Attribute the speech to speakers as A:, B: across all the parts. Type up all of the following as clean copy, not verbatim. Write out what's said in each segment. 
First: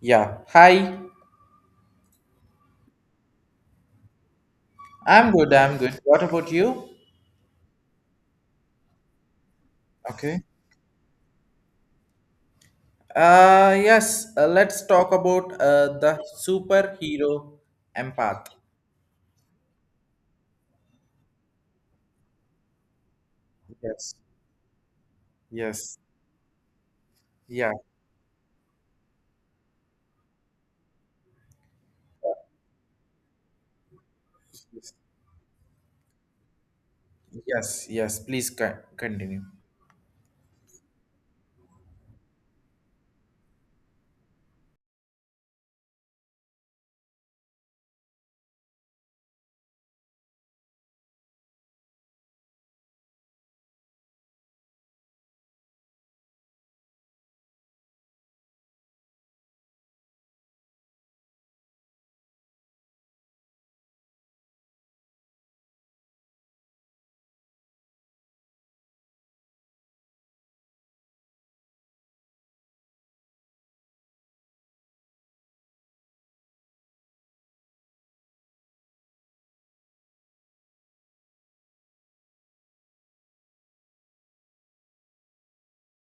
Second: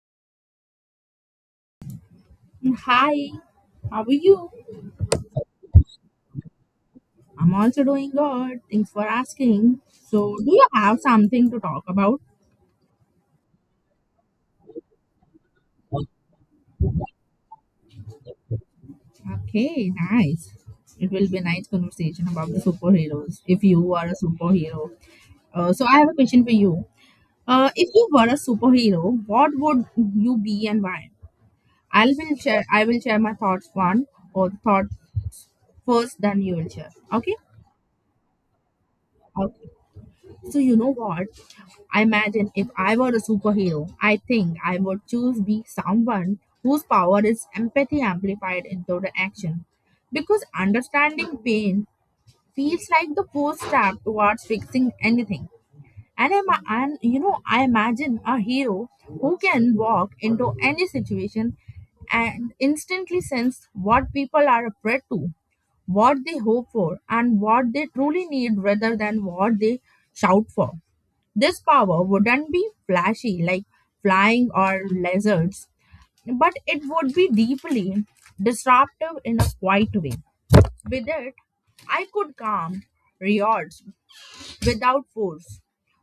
A: Yeah. Hi.
B: Hi, how are you?
A: I'm good. I'm good. What about you?
B: I'm also doing good. Thanks for asking. So,
A: Okay.
B: do you have something to talk about?
A: Yes. Let's talk about the superhero empath.
B: Okay, nice. It will be a nice conversation about the superheroes. If you are
A: Yes.
B: a superhero, so
A: Yes.
B: I have a question for you.
A: Yeah.
B: If you were a superhero, what would you be and why? I will share my thoughts one or thought
A: Yes.
B: first, then you will share. Okay.
A: Yes. Yes. Please continue.
B: Okay. So you know what? I imagine if I were a superhero, I think I would choose be someone whose power is empathy amplified into the action. Because understanding pain feels like the first step towards fixing anything. And I imagine a hero who can walk into any situation and instantly sense what people are afraid to, what they hope for, and what they truly need rather than what they shout for. This power wouldn't be flashy like flying or lizards, but it would be deeply disruptive in a quiet way. With it, I could calm riots without force,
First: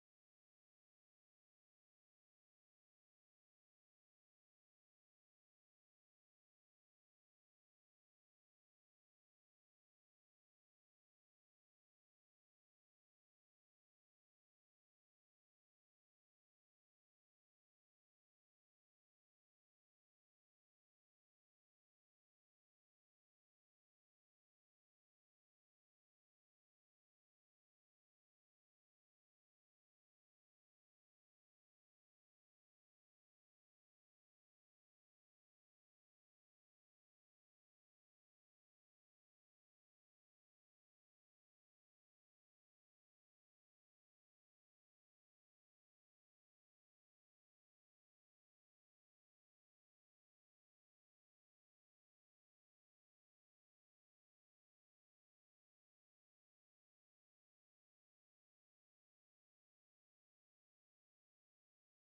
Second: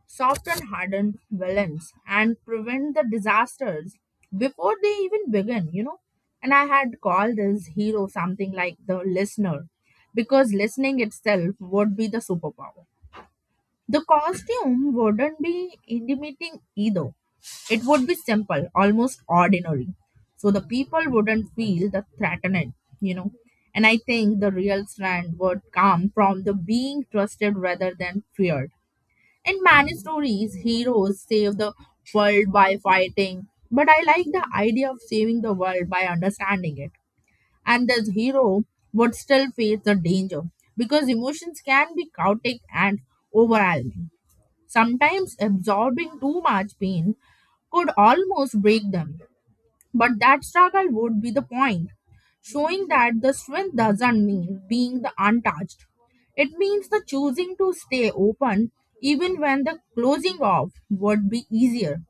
B: soften hardened villains, and prevent the disasters before they even begin. And I had called this hero something like the listener because listening itself would be the superpower. The costume wouldn't be intimidating either. It would be simple, almost ordinary. So the people wouldn't feel the threatened, you know. And I think the real strength would come from the being trusted rather than feared. In many stories, heroes save the world by fighting, but I like the idea of saving the world by understanding it. And this hero would still face the danger because emotions can be chaotic and overwhelming. Sometimes absorbing too much pain could almost break them. But that struggle would be the point, showing that the strength doesn't mean being the untouched. It means the choosing to stay open even when the closing off would be easier.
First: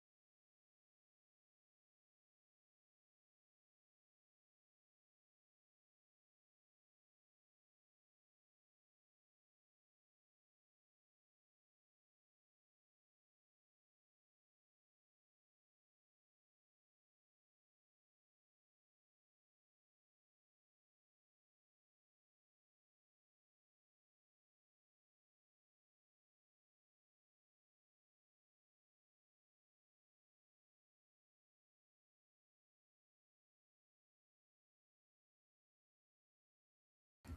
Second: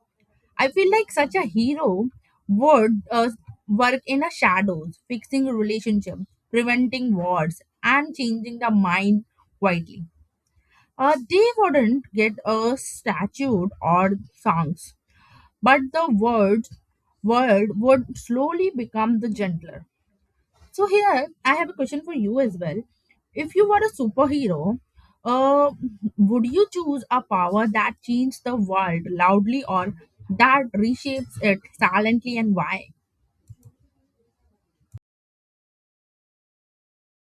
B: I feel like such a hero would work in a shadows, fixing relationships, preventing wars, and changing the mind quietly. They wouldn't get a statue or songs but the word would slowly become the gentler. So here I have a question for you as well. If you were a superhero, uh, would you choose a power that changes the world loudly or that reshapes it silently and why?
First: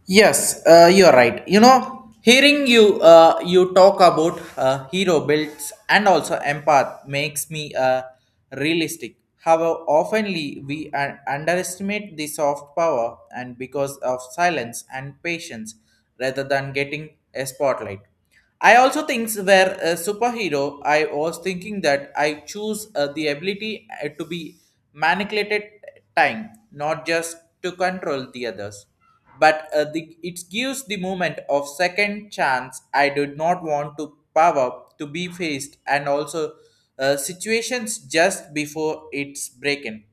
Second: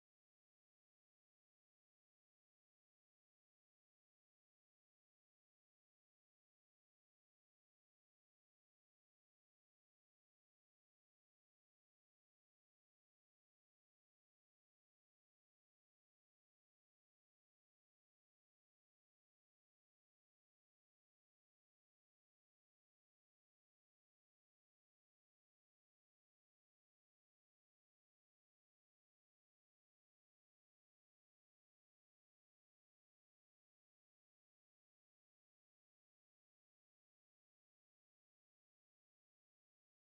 A: Yes, you're right. You know, hearing you you talk about hero builds and also empath makes me realistic. However, oftenly we underestimate the soft power and because of silence and patience rather than getting a spotlight. I also think where a superhero, I was thinking that I choose the ability to be manipulated time, not just to control the others, but it gives the moment of second chance. I did not want to power to be faced and also situations just before it's breaking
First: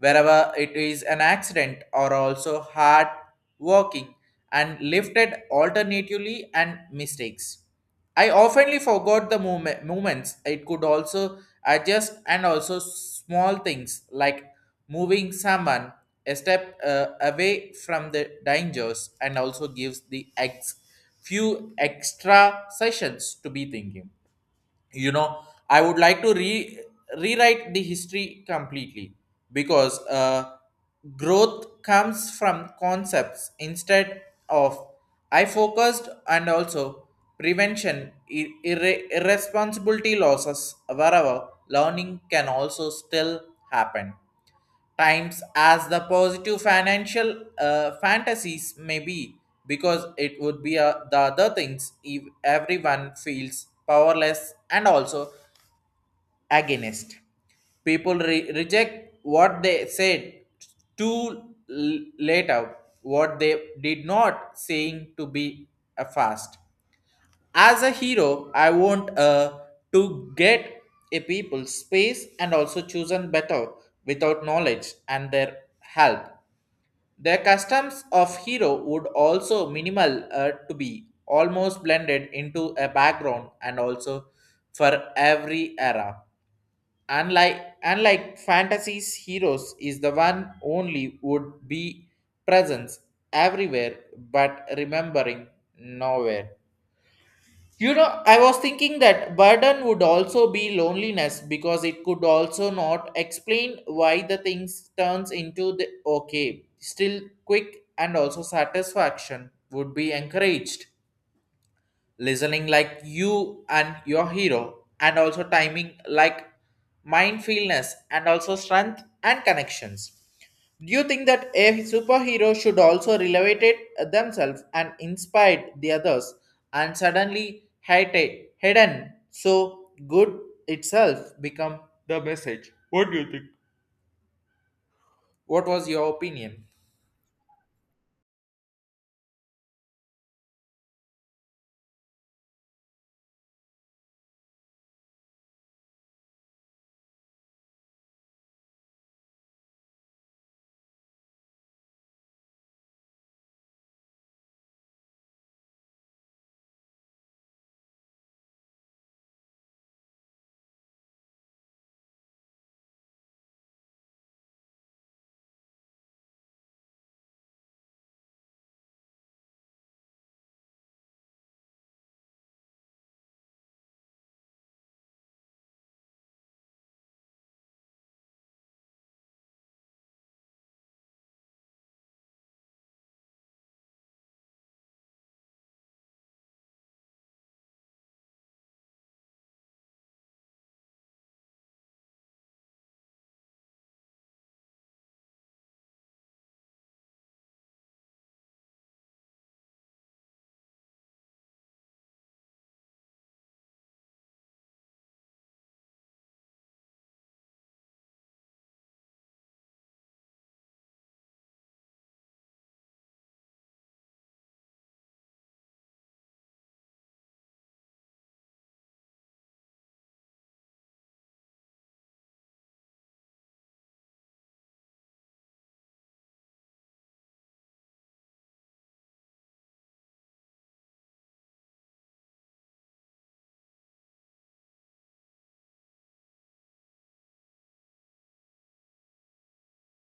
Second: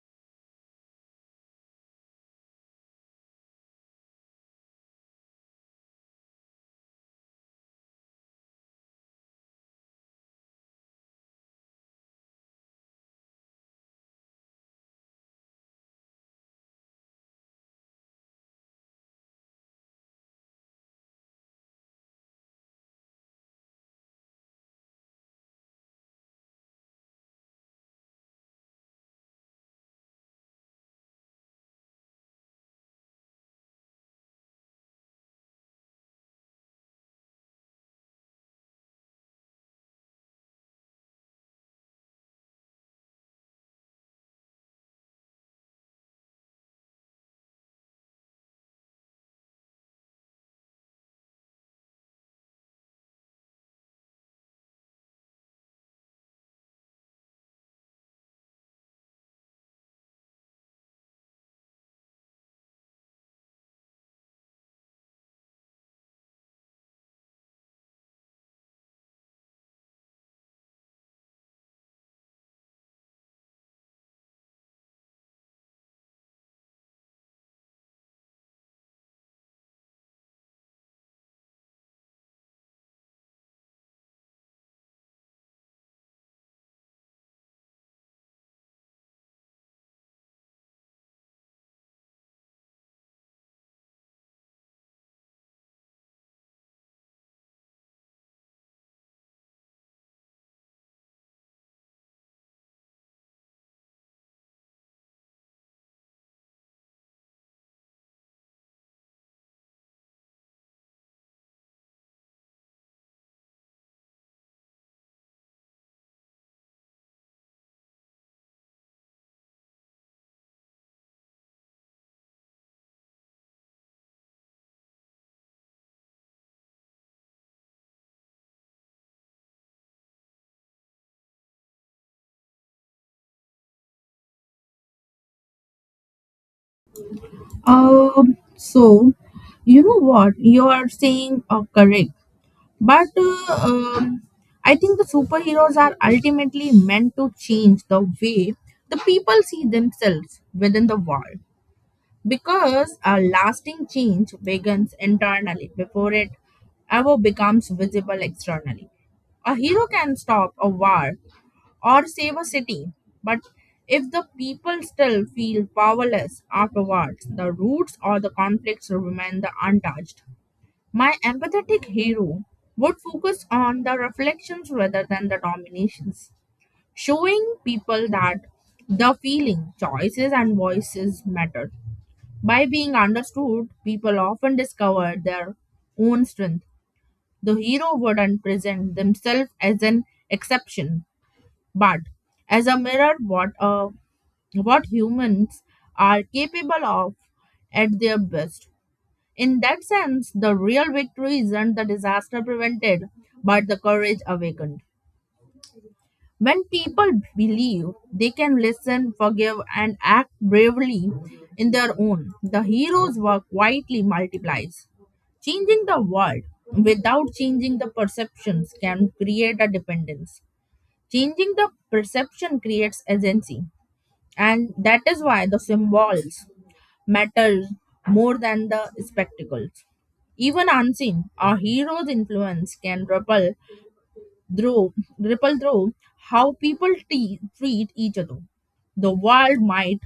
A: wherever it is an accident or also hard working and lifted alternatively and mistakes. I oftenly forgot the moment, movements. It could also adjust and also small things like moving someone a step away from the dangers and also gives the few extra sessions to be thinking, you know, I would like to rewrite the history completely because growth comes from concepts instead of I focused and also prevention irresponsibility losses wherever learning can also still happen times as the positive financial fantasies may be because it would be the other things if everyone feels powerless and also against people reject what they said too late out what they did not saying to be a fast. As a hero, I want to get a people space and also chosen better without knowledge and their help. The customs of hero would also minimal to be almost blended into a background and also for every era. Unlike fantasies, heroes is the one only would be presence everywhere but remembering nowhere. You know, I was thinking that burden would also be loneliness because it could also not explain why the things turns into the okay. Still quick and also satisfaction would be encouraged. Listening like you and your hero and also timing like mindfulness and also strength and connections. Do you think that a superhero should also relevate themselves and inspire the others and suddenly hate it hidden so good itself become the message? What do you think? What was your opinion?
B: So you know what you are saying are correct. But um, I think the superheroes are ultimately meant to change the way the people see themselves within the world because a lasting change begins internally before it ever becomes visible externally. A hero can stop a war or save a city, but if the people still feel powerless afterwards, the roots or the conflicts remain the untouched. My empathetic hero would focus on the reflections rather than the dominations, showing people that the feeling, choices, and voices matter. By being understood, people often discover their own strength. The hero wouldn't present themselves as an exception, but as a mirror what a what humans are capable of at their best. In that sense, the real victory isn't the disaster prevented, but the courage awakened. When people believe they can listen, forgive, and act bravely in their own, the hero's work quietly multiplies. Changing the world without changing the perceptions can create a dependence. Changing the perception creates agency, and that is why the symbols matters more than the spectacles. Even unseen, a hero's influence can ripple through how people treat each other. The world might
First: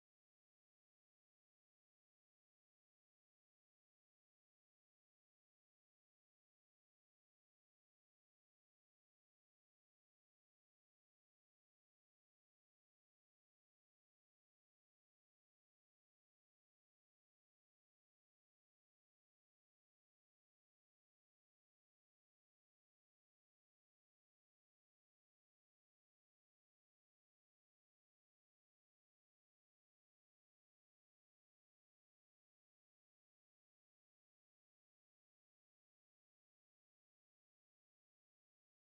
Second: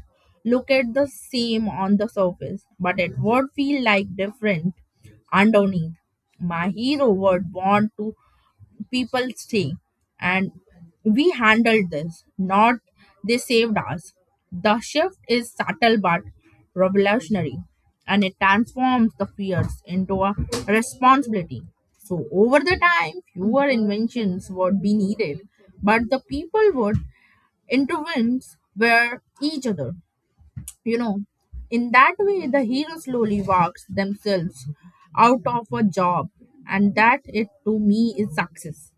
B: look at the same on the surface, but it would feel like different underneath. My hero would want to people stay. And we handled this, not they saved us. The shift is subtle but revolutionary, and it transforms the fears into a responsibility. So, over the time, fewer inventions would be needed, but the people would intervene with each other. You know, in that way, the hero slowly walks themselves out of a job, and that it to me is success.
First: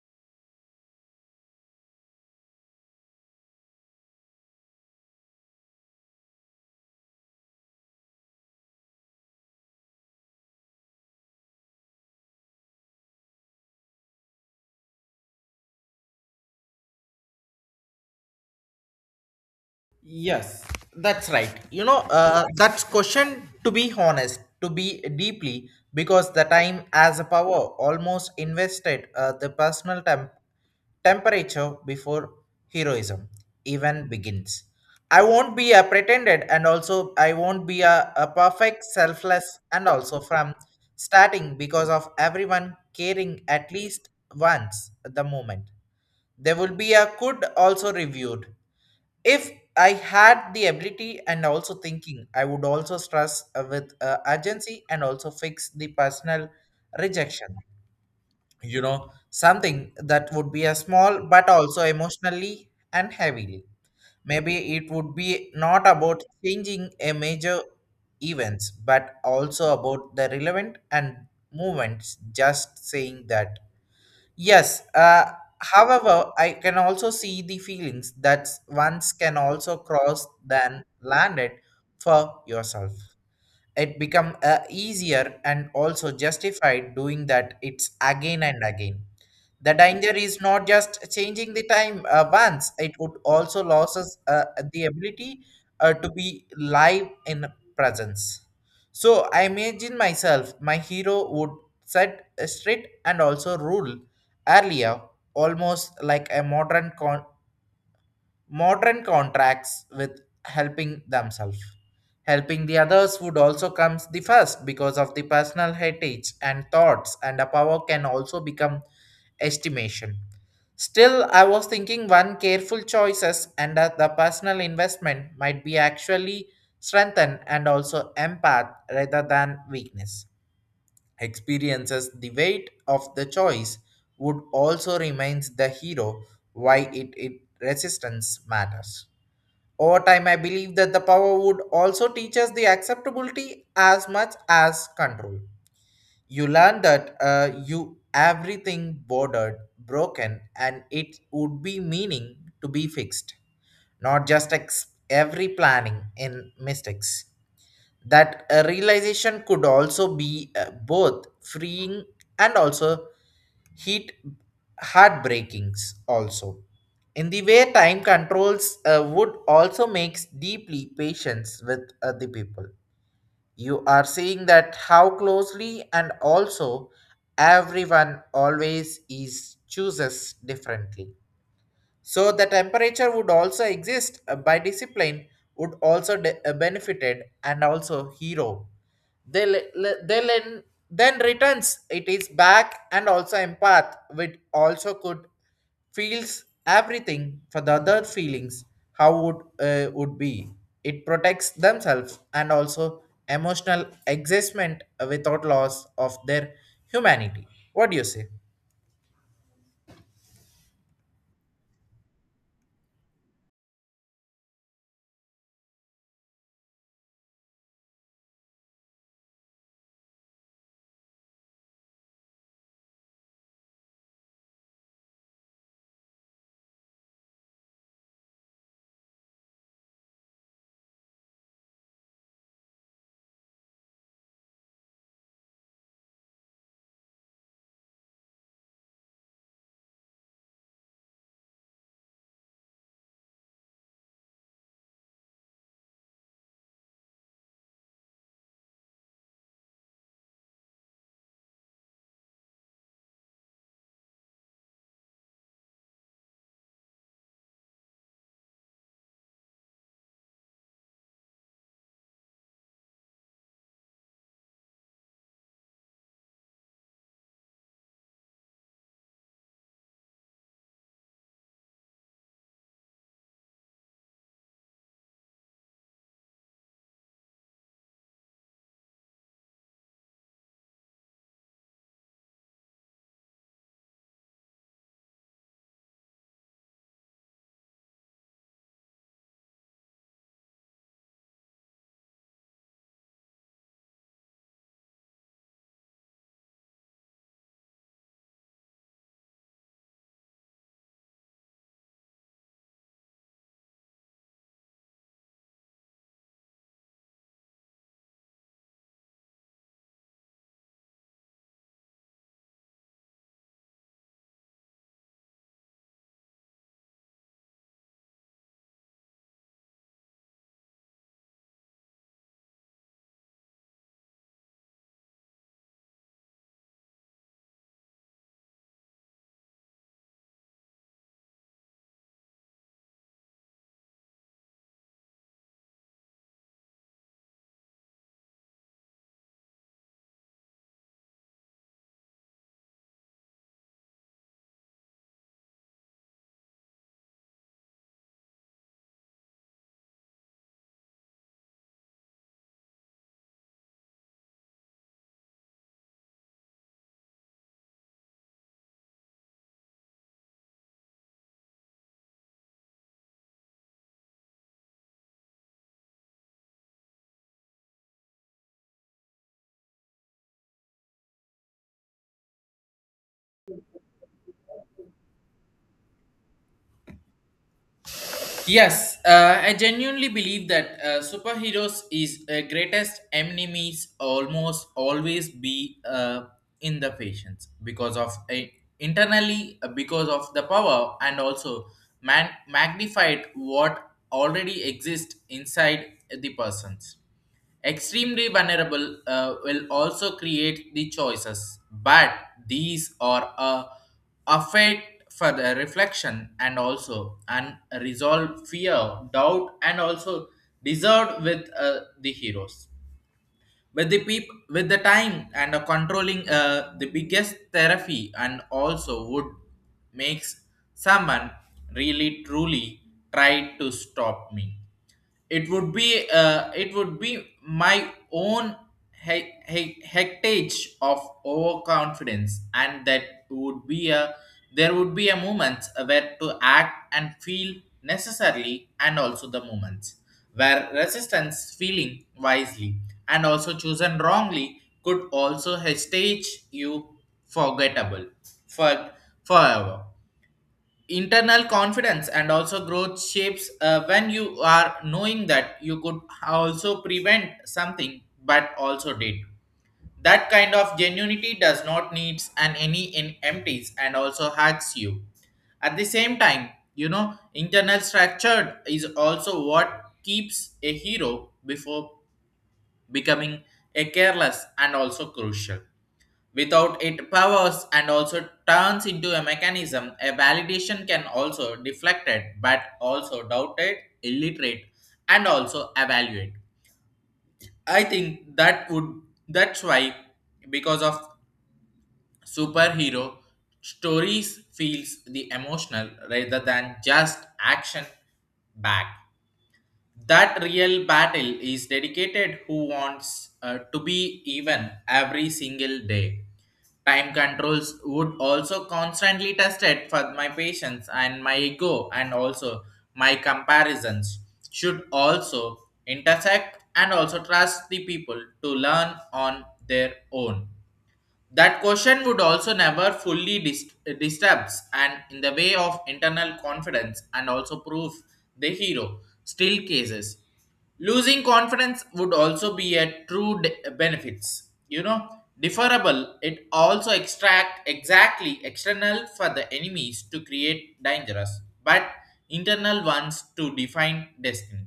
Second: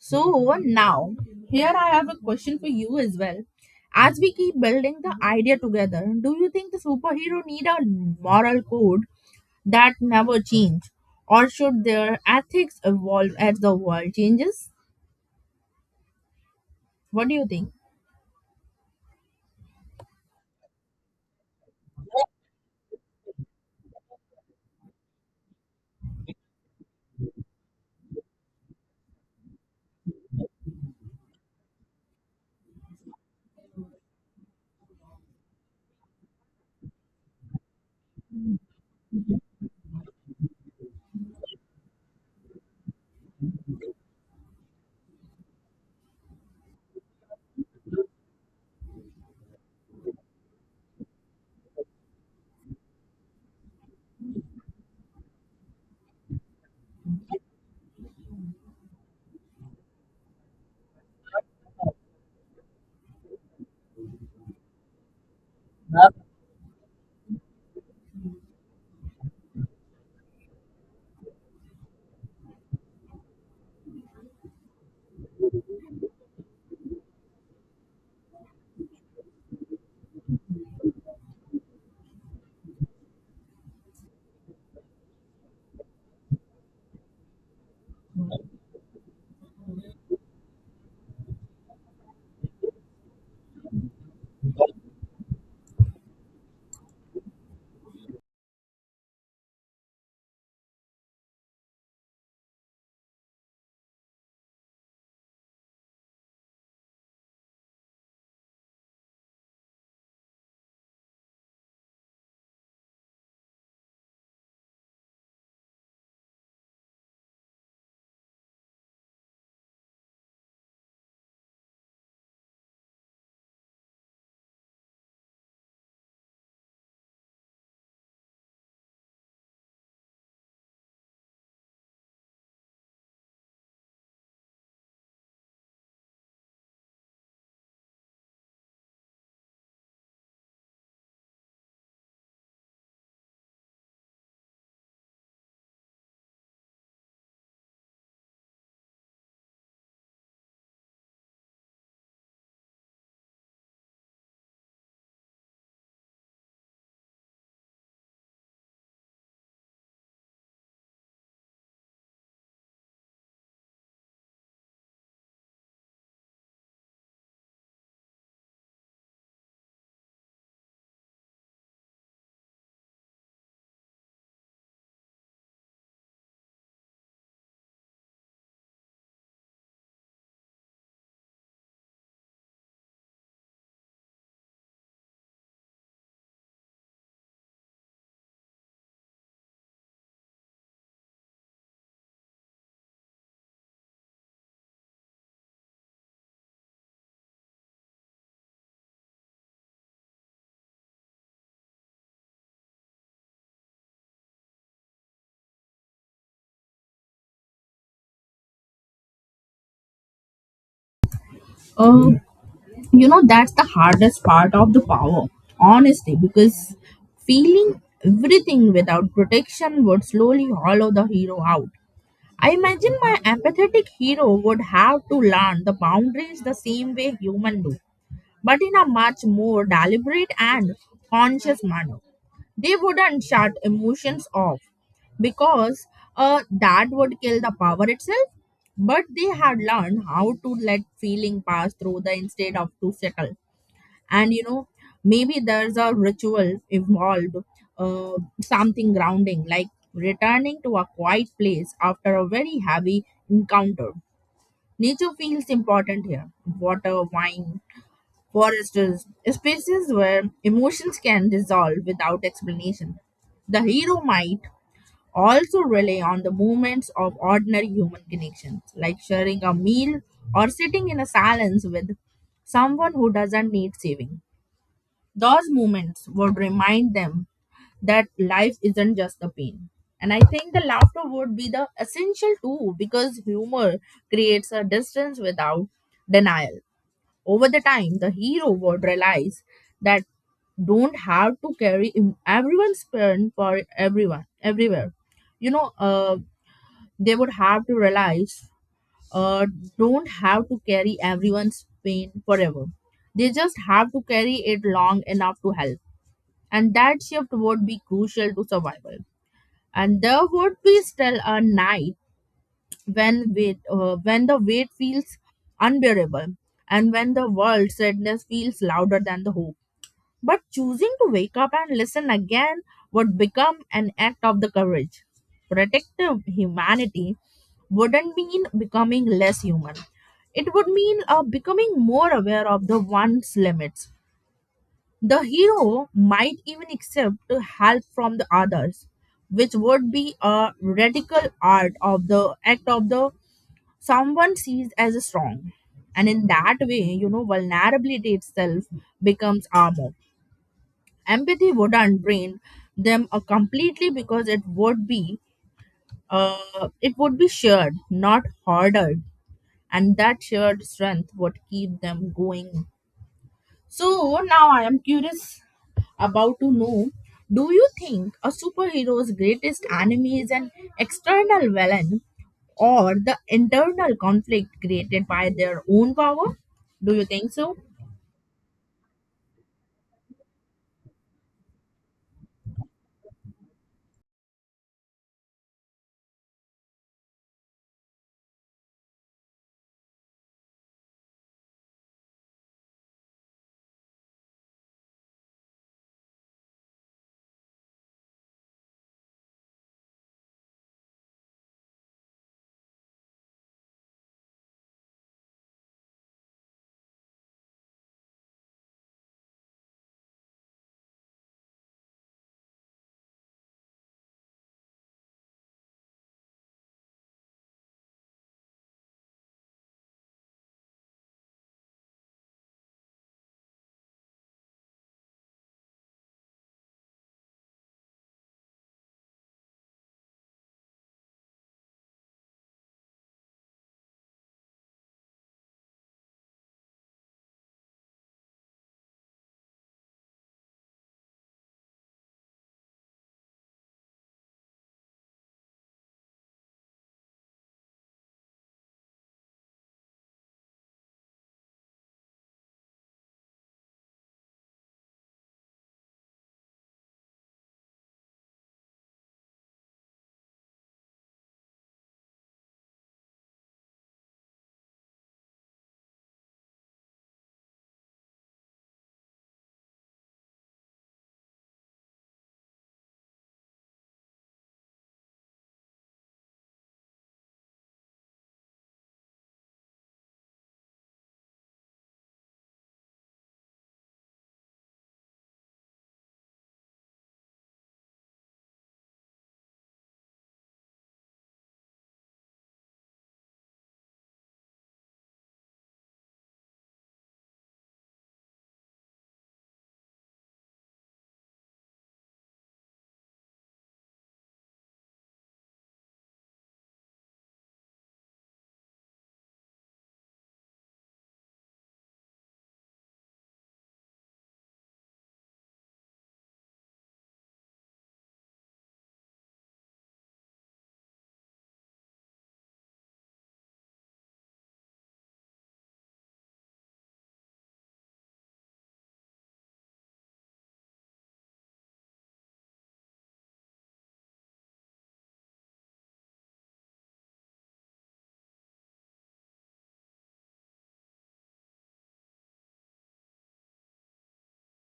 B: So, now, here I have a question for you as well. As we keep building the idea together, do you think the superhero need a moral code that never change? Or should their ethics evolve as the world changes? What do you think?
A: Yes, that's right. That's question to be honest, to be deeply, because the time as a power almost invested the personal temperature before heroism even begins. I won't be a pretended, and also I won't be a perfect, selfless, and also from starting because of everyone caring at least once at the moment. There will be a could also reviewed if I had the ability and also thinking I would also stress with urgency and also fix the personal rejection, you know, something that would be a small but also emotionally and heavily. Maybe it would be not about changing a major events but also about the relevant and movements just saying that. Yes. However, I can also see the feelings that once can also cross than landed for yourself it become easier and also justified doing that it's again and again. The danger is not just changing the time, once it would also loses the ability to be live in presence. So I imagine myself my hero would set straight and also rule earlier almost like a modern contracts with helping themselves. Helping the others would also comes the first because of the personal heritage and thoughts and a power can also become estimation. Still, I was thinking one careful choices and that the personal investment might be actually strengthened and also empath rather than weakness experiences the weight of the choice would also remains the hero why it resistance matters over time. I believe that the power would also teach us the acceptability as much as control. You learn that you everything bordered broken and it would be meaning to be fixed not just every planning in mistakes. That a realization could also be both freeing and also heat heartbreakings also. In the way time controls would also makes deeply patience with other people. You are seeing that how closely and also everyone always is chooses differently. So the temperature would also exist by discipline would also benefited and also hero. They le- le- they len- Then returns it is back and also empath which also could feels everything for the other feelings. How would be it protects themselves and also emotional existment without loss of their humanity. What do you say?
B: Um, you know, that's the hardest part of the power, honestly, because feeling everything without protection would slowly hollow the hero out. I imagine my empathetic hero would have to learn the boundaries the same way humans do, but in a much more deliberate and conscious manner. They wouldn't shut emotions off because that would kill the power itself. But they had learned how to let feeling pass through the instead of to settle, and you know maybe there's a ritual involved, uh, something grounding like returning to a quiet place after a very heavy encounter. Nature feels important here. Water wine, forests spaces where emotions can dissolve without explanation. The hero might also rely on the moments of ordinary human connections like sharing a meal or sitting in a silence with someone who doesn't need saving. Those moments would remind them that life isn't just the pain. And I think the laughter would be the essential too because humor creates a distance without denial. Over the time, the hero would realize that don't have to carry everyone's pain for everyone everywhere. You know, they would have to realize uh, don't have to carry everyone's pain forever. They just have to carry it long enough to help, and that shift would be crucial to survival. And there would be still a night when the weight feels unbearable, and when the world sadness feels louder than the hope. But choosing to wake up and listen again would become an act of the courage. Protective humanity wouldn't mean becoming less human. It would mean becoming more aware of the one's limits. The hero might even accept help from the others, which would be a radical art of the act of the someone sees as a strong. And in that way, you know, vulnerability itself becomes armor. Empathy wouldn't drain them completely because it would be shared, not hoarded, and that shared strength would keep them going. So now I am curious about to know, do you think a superhero's greatest enemy is an external villain or the internal conflict created by their own power? Do you think so?
A: Yes, I genuinely believe that superheroes is greatest enemies almost always be in the patients because of a internally, because of the power and also magnified what already exists inside the persons. Extremely vulnerable will also create the choices, but these are a affect for the reflection and also an resolved fear, doubt, and also deserved with the heroes with the peop with the time and controlling the biggest therapy and also would makes someone really truly try to stop me. It would be it would be my own heritage of overconfidence and that would be a there would be a moment where to act and feel necessarily and also the moments where resistance feeling wisely and also chosen wrongly could also stage you forgettable for forever. Internal confidence and also growth shapes when you are knowing that you could also prevent something but also did. That kind of genuinity does not needs and any in empties and also hacks you. At the same time, you know, internal structure is also what keeps a hero before becoming a careless and also crucial. Without it powers and also turns into a mechanism, a validation can also deflected but also doubted, illiterate, and also evaluate. I think that would that's why because of superhero stories feels the emotional rather than just action back. That real battle is dedicated who wants to be even every single day. Time controls would also constantly tested for my patience and my ego and also my comparisons should also intersect and also trust the people to learn on their own. That question would also never fully disturbs and in the way of internal confidence and also prove the hero still cases. Losing confidence would also be a true benefits. You know, deferable it also extract exactly external for the enemies to create dangerous, but internal ones to define destiny.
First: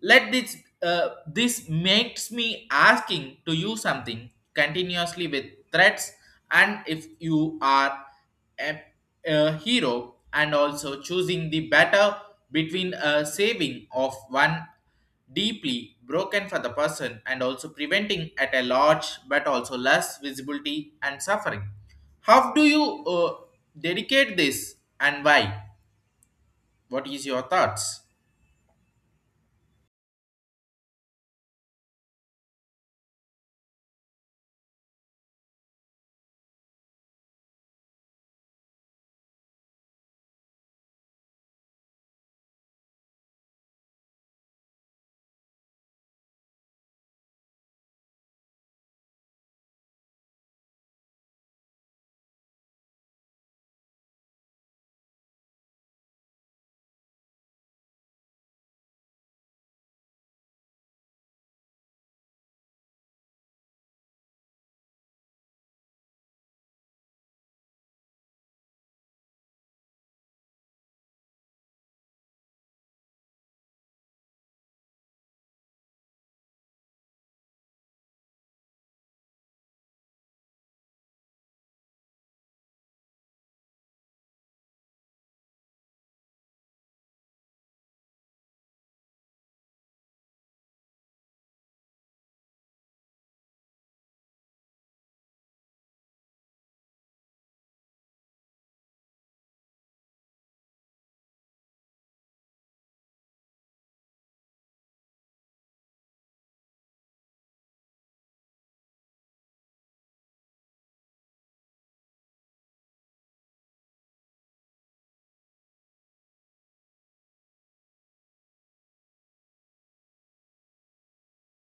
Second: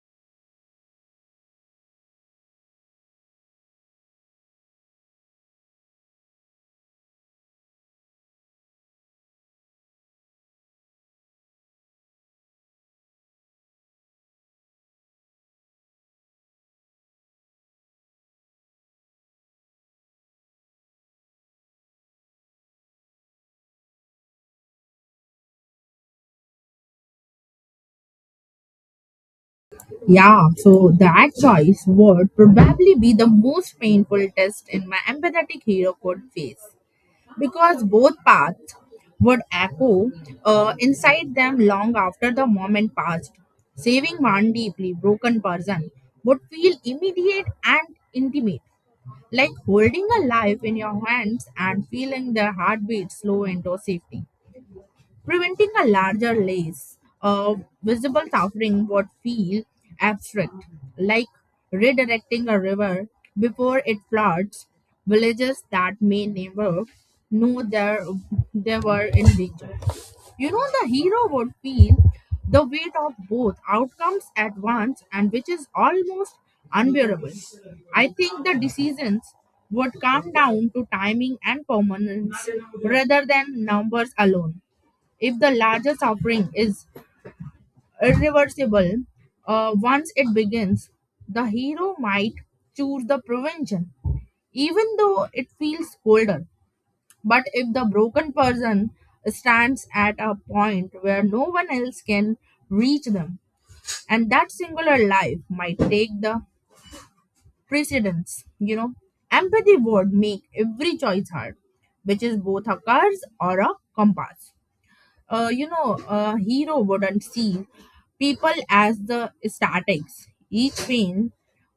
A: Let this this makes me asking to you something continuously with threats. And if you are a, a hero and also choosing the better between a saving of one deeply broken for the person and also preventing at a large but also less visibility and suffering, how do you dedicate this and why? What is your thoughts?
B: Yeah, so that choice would probably be the most painful test in my empathetic hero could face, because both paths would echo inside them long after the moment passed. Saving one deeply broken person would feel immediate and intimate, like holding a life in your hands and feeling their heartbeat slow into safety. Preventing a larger lace of visible suffering would feel abstract, like redirecting a river before it floods villages that may never know there they were in danger. You know, the hero would feel the weight of both outcomes at once, and which is almost unbearable. I think the decisions would come down to timing and permanence rather than numbers alone. If the larger suffering is irreversible, once it begins, the hero might choose the prevention, even though it feels colder. But if the broken person stands at a point where no one else can reach them, and that singular life might take the precedence, you know, empathy would make every choice hard, which is both a curse or a compass. You know, a hero wouldn't see people as the statics. Each pain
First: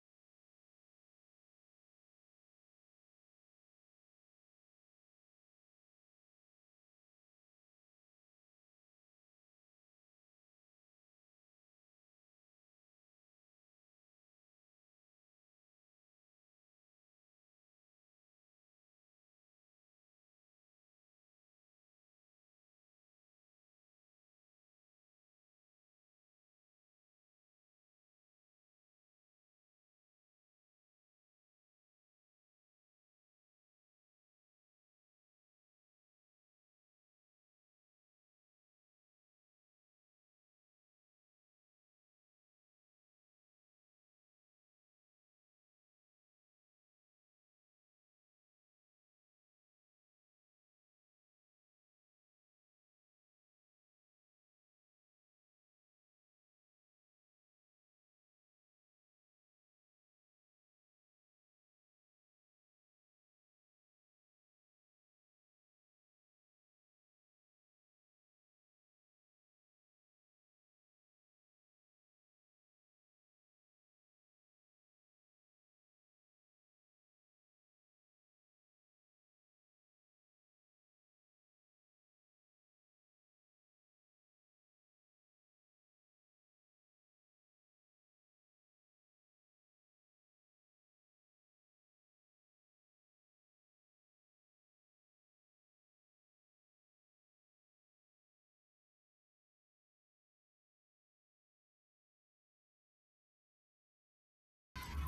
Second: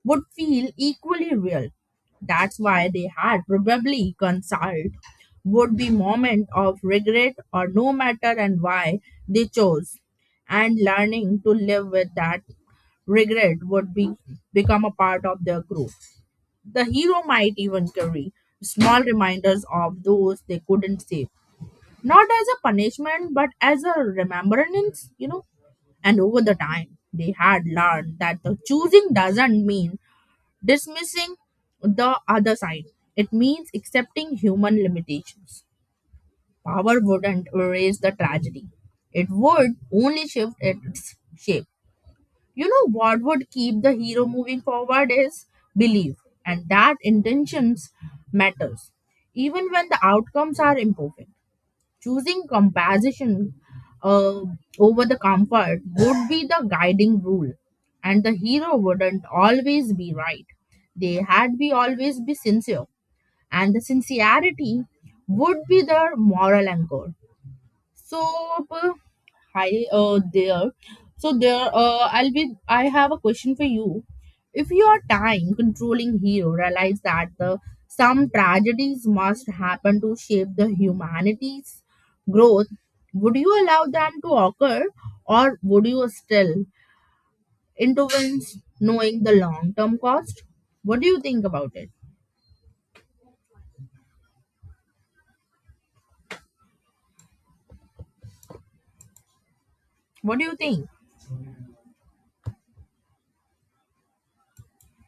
B: would feel equally real. That's why they had probably consulted would be moment of regret or no matter and why they chose, and learning to live with that regret would be become a part of their growth. The hero might even carry small reminders of those they couldn't save, not as a punishment but as a remembrance, you know. And over the time they had learned that the choosing doesn't mean dismissing the other side. It means accepting human limitations. Power wouldn't erase the tragedy, it would only shift its shape. You know what would keep the hero moving forward is belief, and that intentions matters even when the outcomes are imperfect. Choosing compassion uh, over the comfort would be the guiding rule, and the hero wouldn't always be right. They had be always be sincere, and the sincerity would be their moral anchor. So uh, hi there. So there I have a question for you. If your time controlling hero realized that the some tragedies must happen to shape the humanity's growth, would you allow them to occur or would you still intervene knowing the long term cost? What do you think about it? What do you think?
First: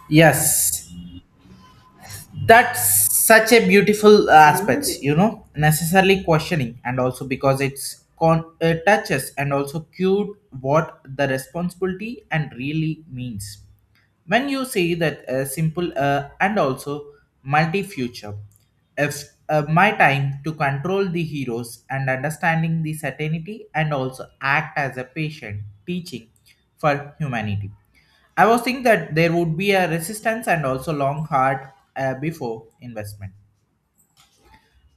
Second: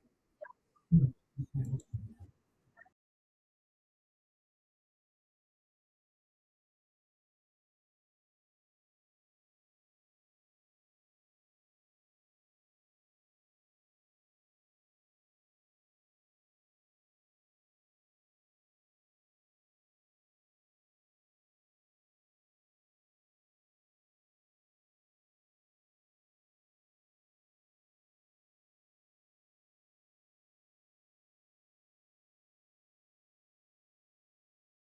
A: Yes, that's such a beautiful aspects, you know, necessarily questioning and also because it's touches and also cute what the responsibility and really means. When you say that simple and also multi future, if my time to control the heroes and understanding the certainty and also act as a patient teaching for humanity. I was thinking that there would be a resistance and also long hard before investment.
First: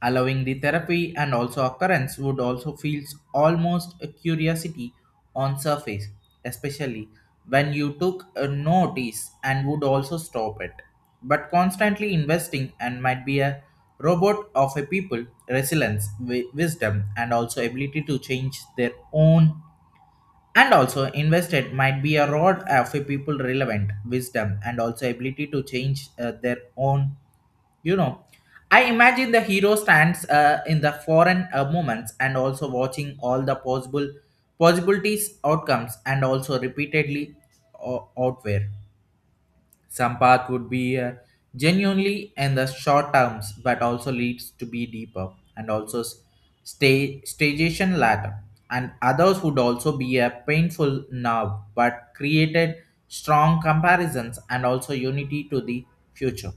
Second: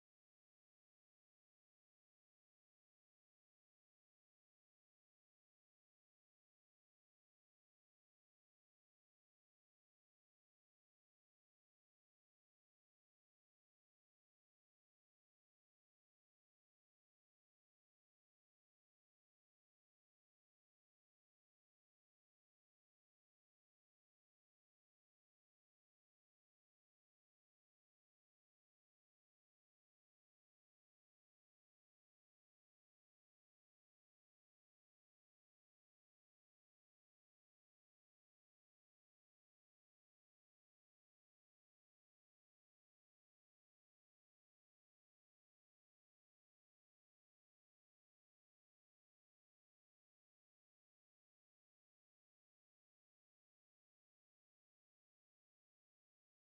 A: Allowing the therapy and also occurrence would also feels almost a curiosity on surface, especially when you took a notice and would also stop it. But constantly investing and might be a robot of a people, resilience, wisdom, and also ability to change their own and also invested might be a rod of a people relevant wisdom and also ability to change their own. You know, I imagine the hero stands in the foreign moments and also watching all the possible possibilities outcomes and also repeatedly out some path would be genuinely in the short terms, but also leads to be deeper and also stagnation later. And others would also be a painful now, but created strong comparisons and also unity to the future.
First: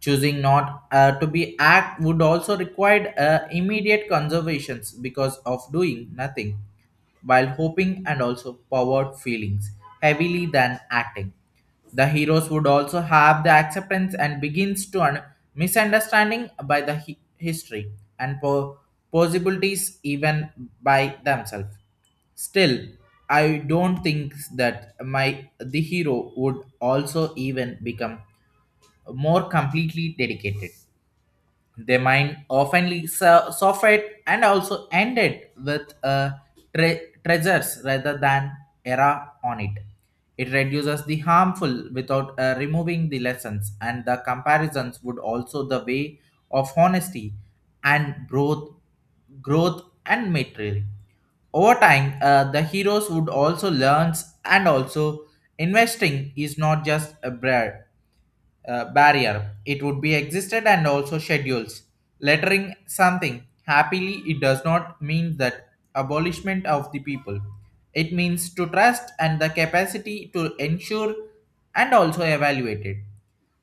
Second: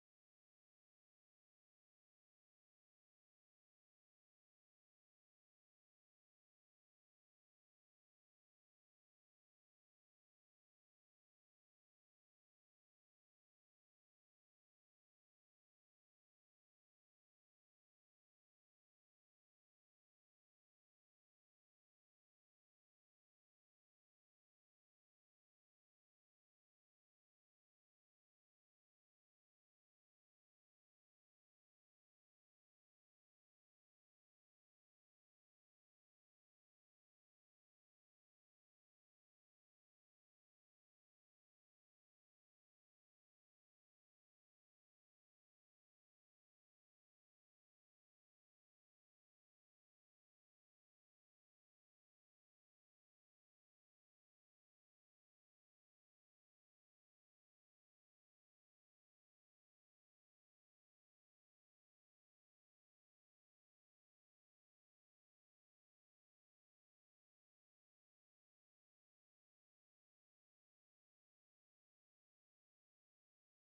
A: Choosing not to be act would also require immediate conservations because of doing nothing while hoping and also powered feelings heavily than acting. The heroes would also have the acceptance and begins to misunderstanding by the history and possibilities even by themselves. Still, I don't think that my the hero would also even become more completely dedicated their mind often suffered and also ended with treasures rather than error on it. It reduces the harmful without removing the lessons, and the comparisons would also the way of honesty and growth, growth and material. Over time, the heroes would also learn and also investing is not just a bread barrier. It would be existed and also schedules. Lettering something happily, it does not mean that abolishment of the people. It means to trust and the capacity to ensure and also evaluate it.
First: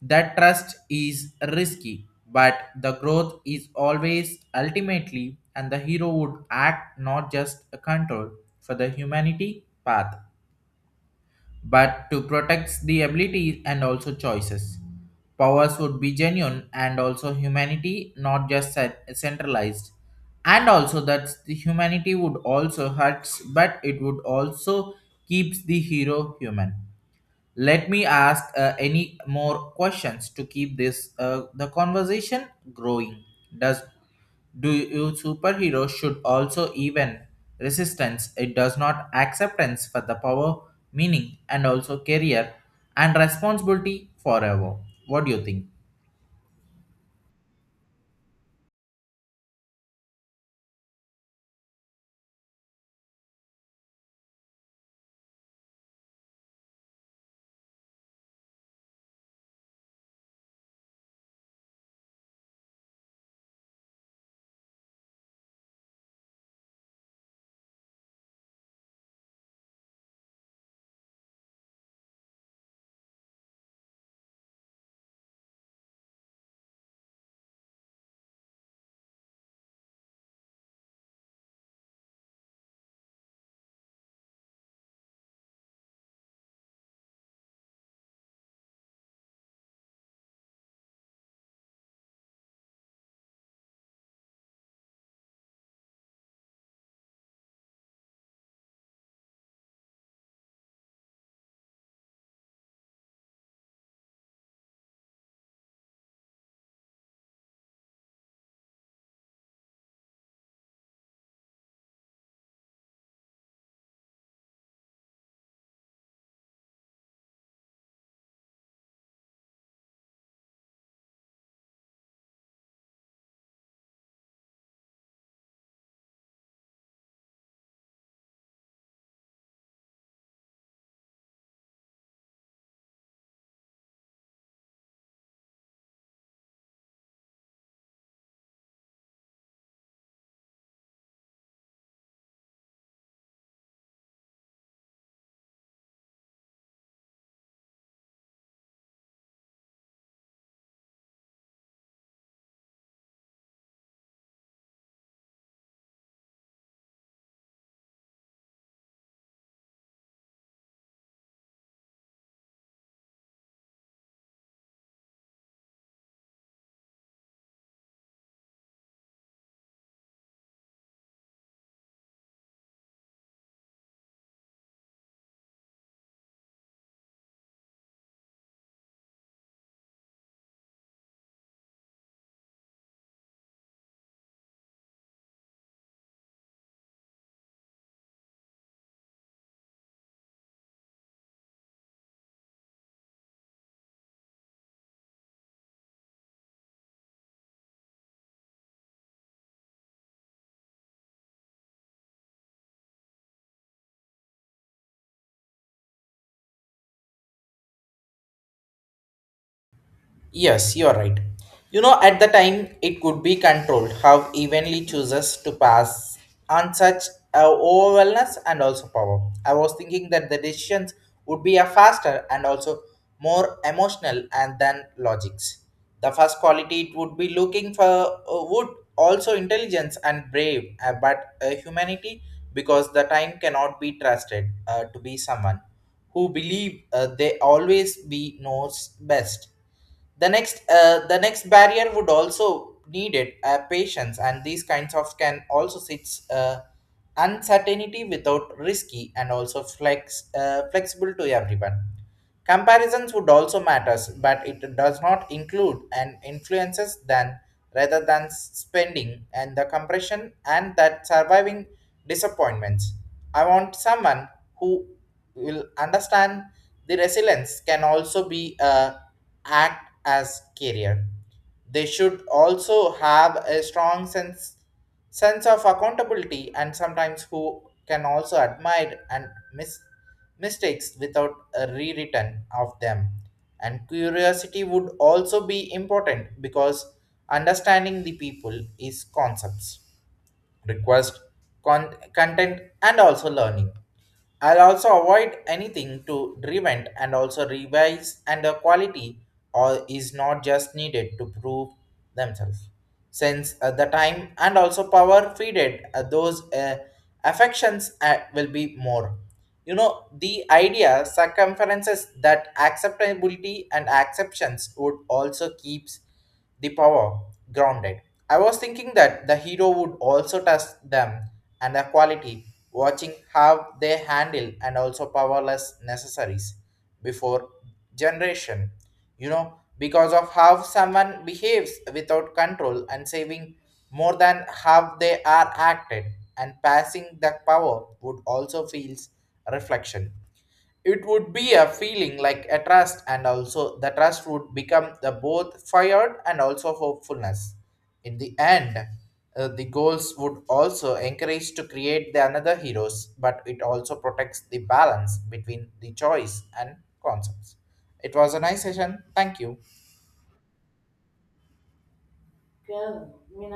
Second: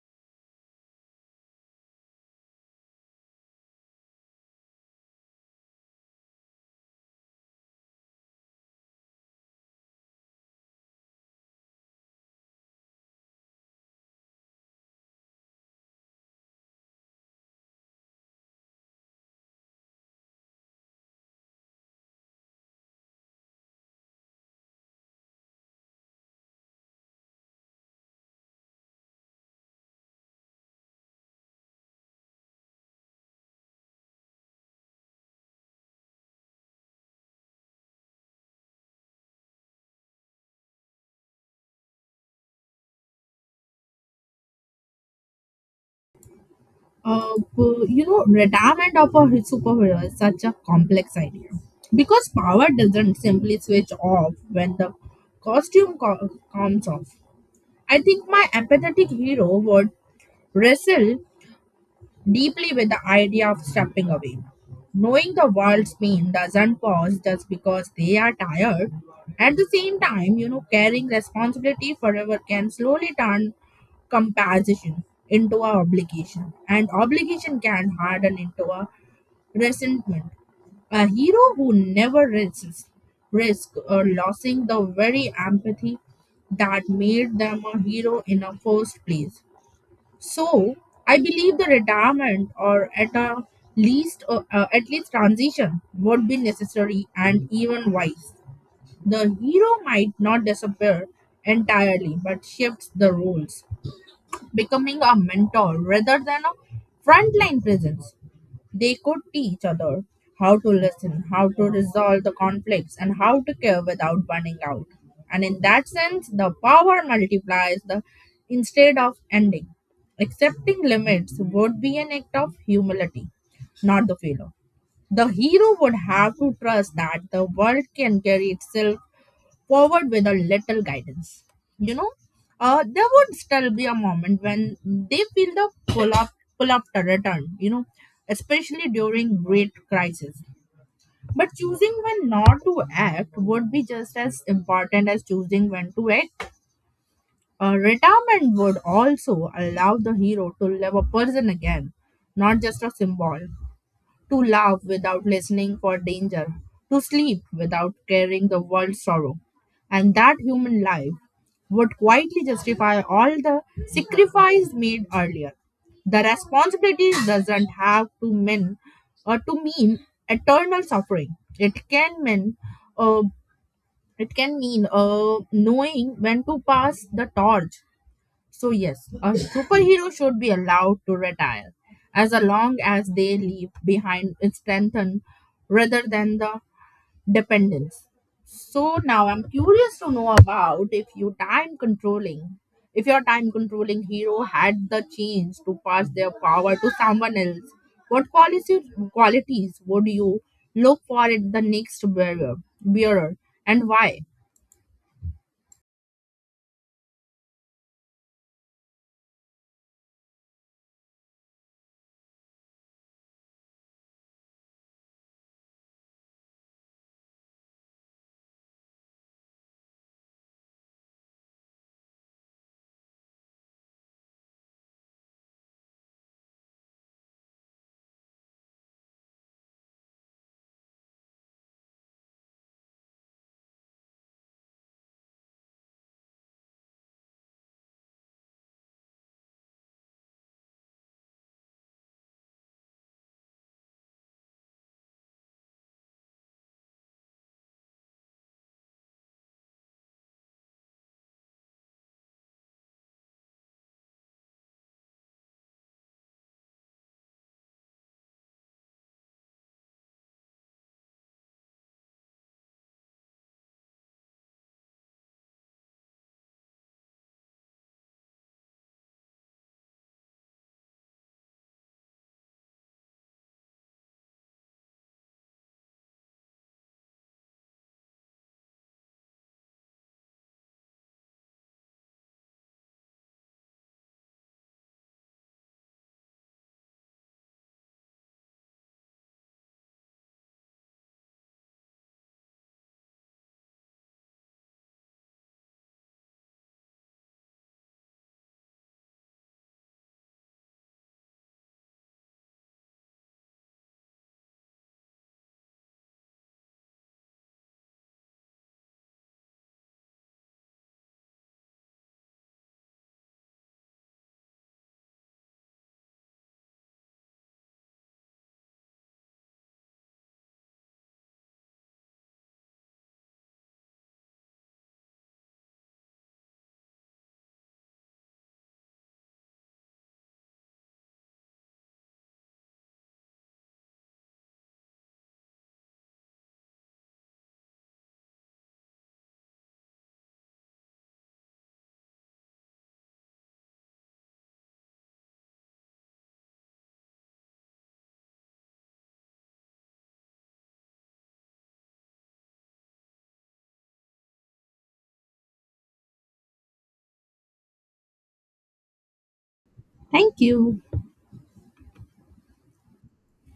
A: That trust is risky, but the growth is always ultimately, and the hero would act not just a control for the humanity path but to protect the abilities and also choices. Powers would be genuine and also humanity, not just centralized. And also that the humanity would also hurts, but it would also keeps the hero human. Let me ask any more questions to keep this the conversation growing. Does do you superheroes should also even resistance? It does not acceptance for the power, meaning, and also career and responsibility forever. What do you think?
B: Uh, you know, retirement of a superhero is such a complex idea because power doesn't simply switch off when the costume comes off. I think my empathetic hero would wrestle deeply with the idea of stepping away. Knowing the world's pain doesn't pause just because they are tired. At the same time, you know, carrying responsibility forever can slowly turn compassion into a obligation, and obligation can harden into a resentment. A hero who never resists risk or losing the very empathy that made them a hero in a first place. So I believe the retirement, or at a least, at least transition, would be necessary and even wise. The hero might not disappear entirely, but shifts the roles becoming a mentor rather than a frontline presence. They could teach others how to listen, how to resolve the conflicts, and how to care without burning out. And in that sense, the power multiplies the instead of ending. Accepting limits would be an act of humility, not the failure. The hero would have to trust that the world can carry itself forward with a little guidance. You know, there would still be a moment when they feel the pull up to return. You know, especially during great crisis. But choosing when not to act would be just as important as choosing when to act. Retirement would also allow the hero to live a person again, not just a symbol, to laugh without listening for danger, to sleep without carrying the world's sorrow. And that human life would quietly justify all the sacrifice made earlier. The responsibility doesn't have to mean or to mean eternal suffering. Uh, it can mean knowing when to pass the torch. So, yes, a superhero should be allowed to retire as long as they leave behind strength and- rather than the dependence. So, now I'm curious to know about if your time controlling hero had the chance to pass their power to someone else, what qualities would you look for in the next bearer and why?
A: Yes, you're right. You know, at the time, it could be controlled how evenly chooses to pass on such overwhelmness and also power. I was thinking that the decisions would be a faster and also more emotional and than logics. The first quality it would be looking for would also intelligence and brave, but humanity because the time cannot be trusted to be someone who believe they always be knows best. The next the next barrier would also need it patience and these kinds of can also sits uncertainty without risky and also flexible to everyone. Comparisons would also matters but it does not include and influences than rather than spending and the compression and that surviving disappointments. I want someone who will understand the resilience can also be act as carrier. They should also have a strong sense of accountability and sometimes who can also admire and mis- mistakes without a rewritten of them. And curiosity would also be important because understanding the people is concepts request content and also learning. I'll also avoid anything to prevent and also revise and the quality or is not just needed to prove themselves since the time and also power feeded those affections will be more. You know, the idea circumferences that acceptability and acceptance would also keeps the power grounded. I was thinking that the hero would also test them and their quality, watching how they handle and also powerless necessaries before generation. You know, because of how someone behaves without control and saving more than how they are acted and passing the power would also feels reflection. It would be a feeling like a trust and also the trust would become the both fired and also hopefulness in the end. The goals would also encourage to create the another heroes but it also protects the balance between the choice and concepts. It was a nice session, thank you.
B: Thank you.
A: Yeah, you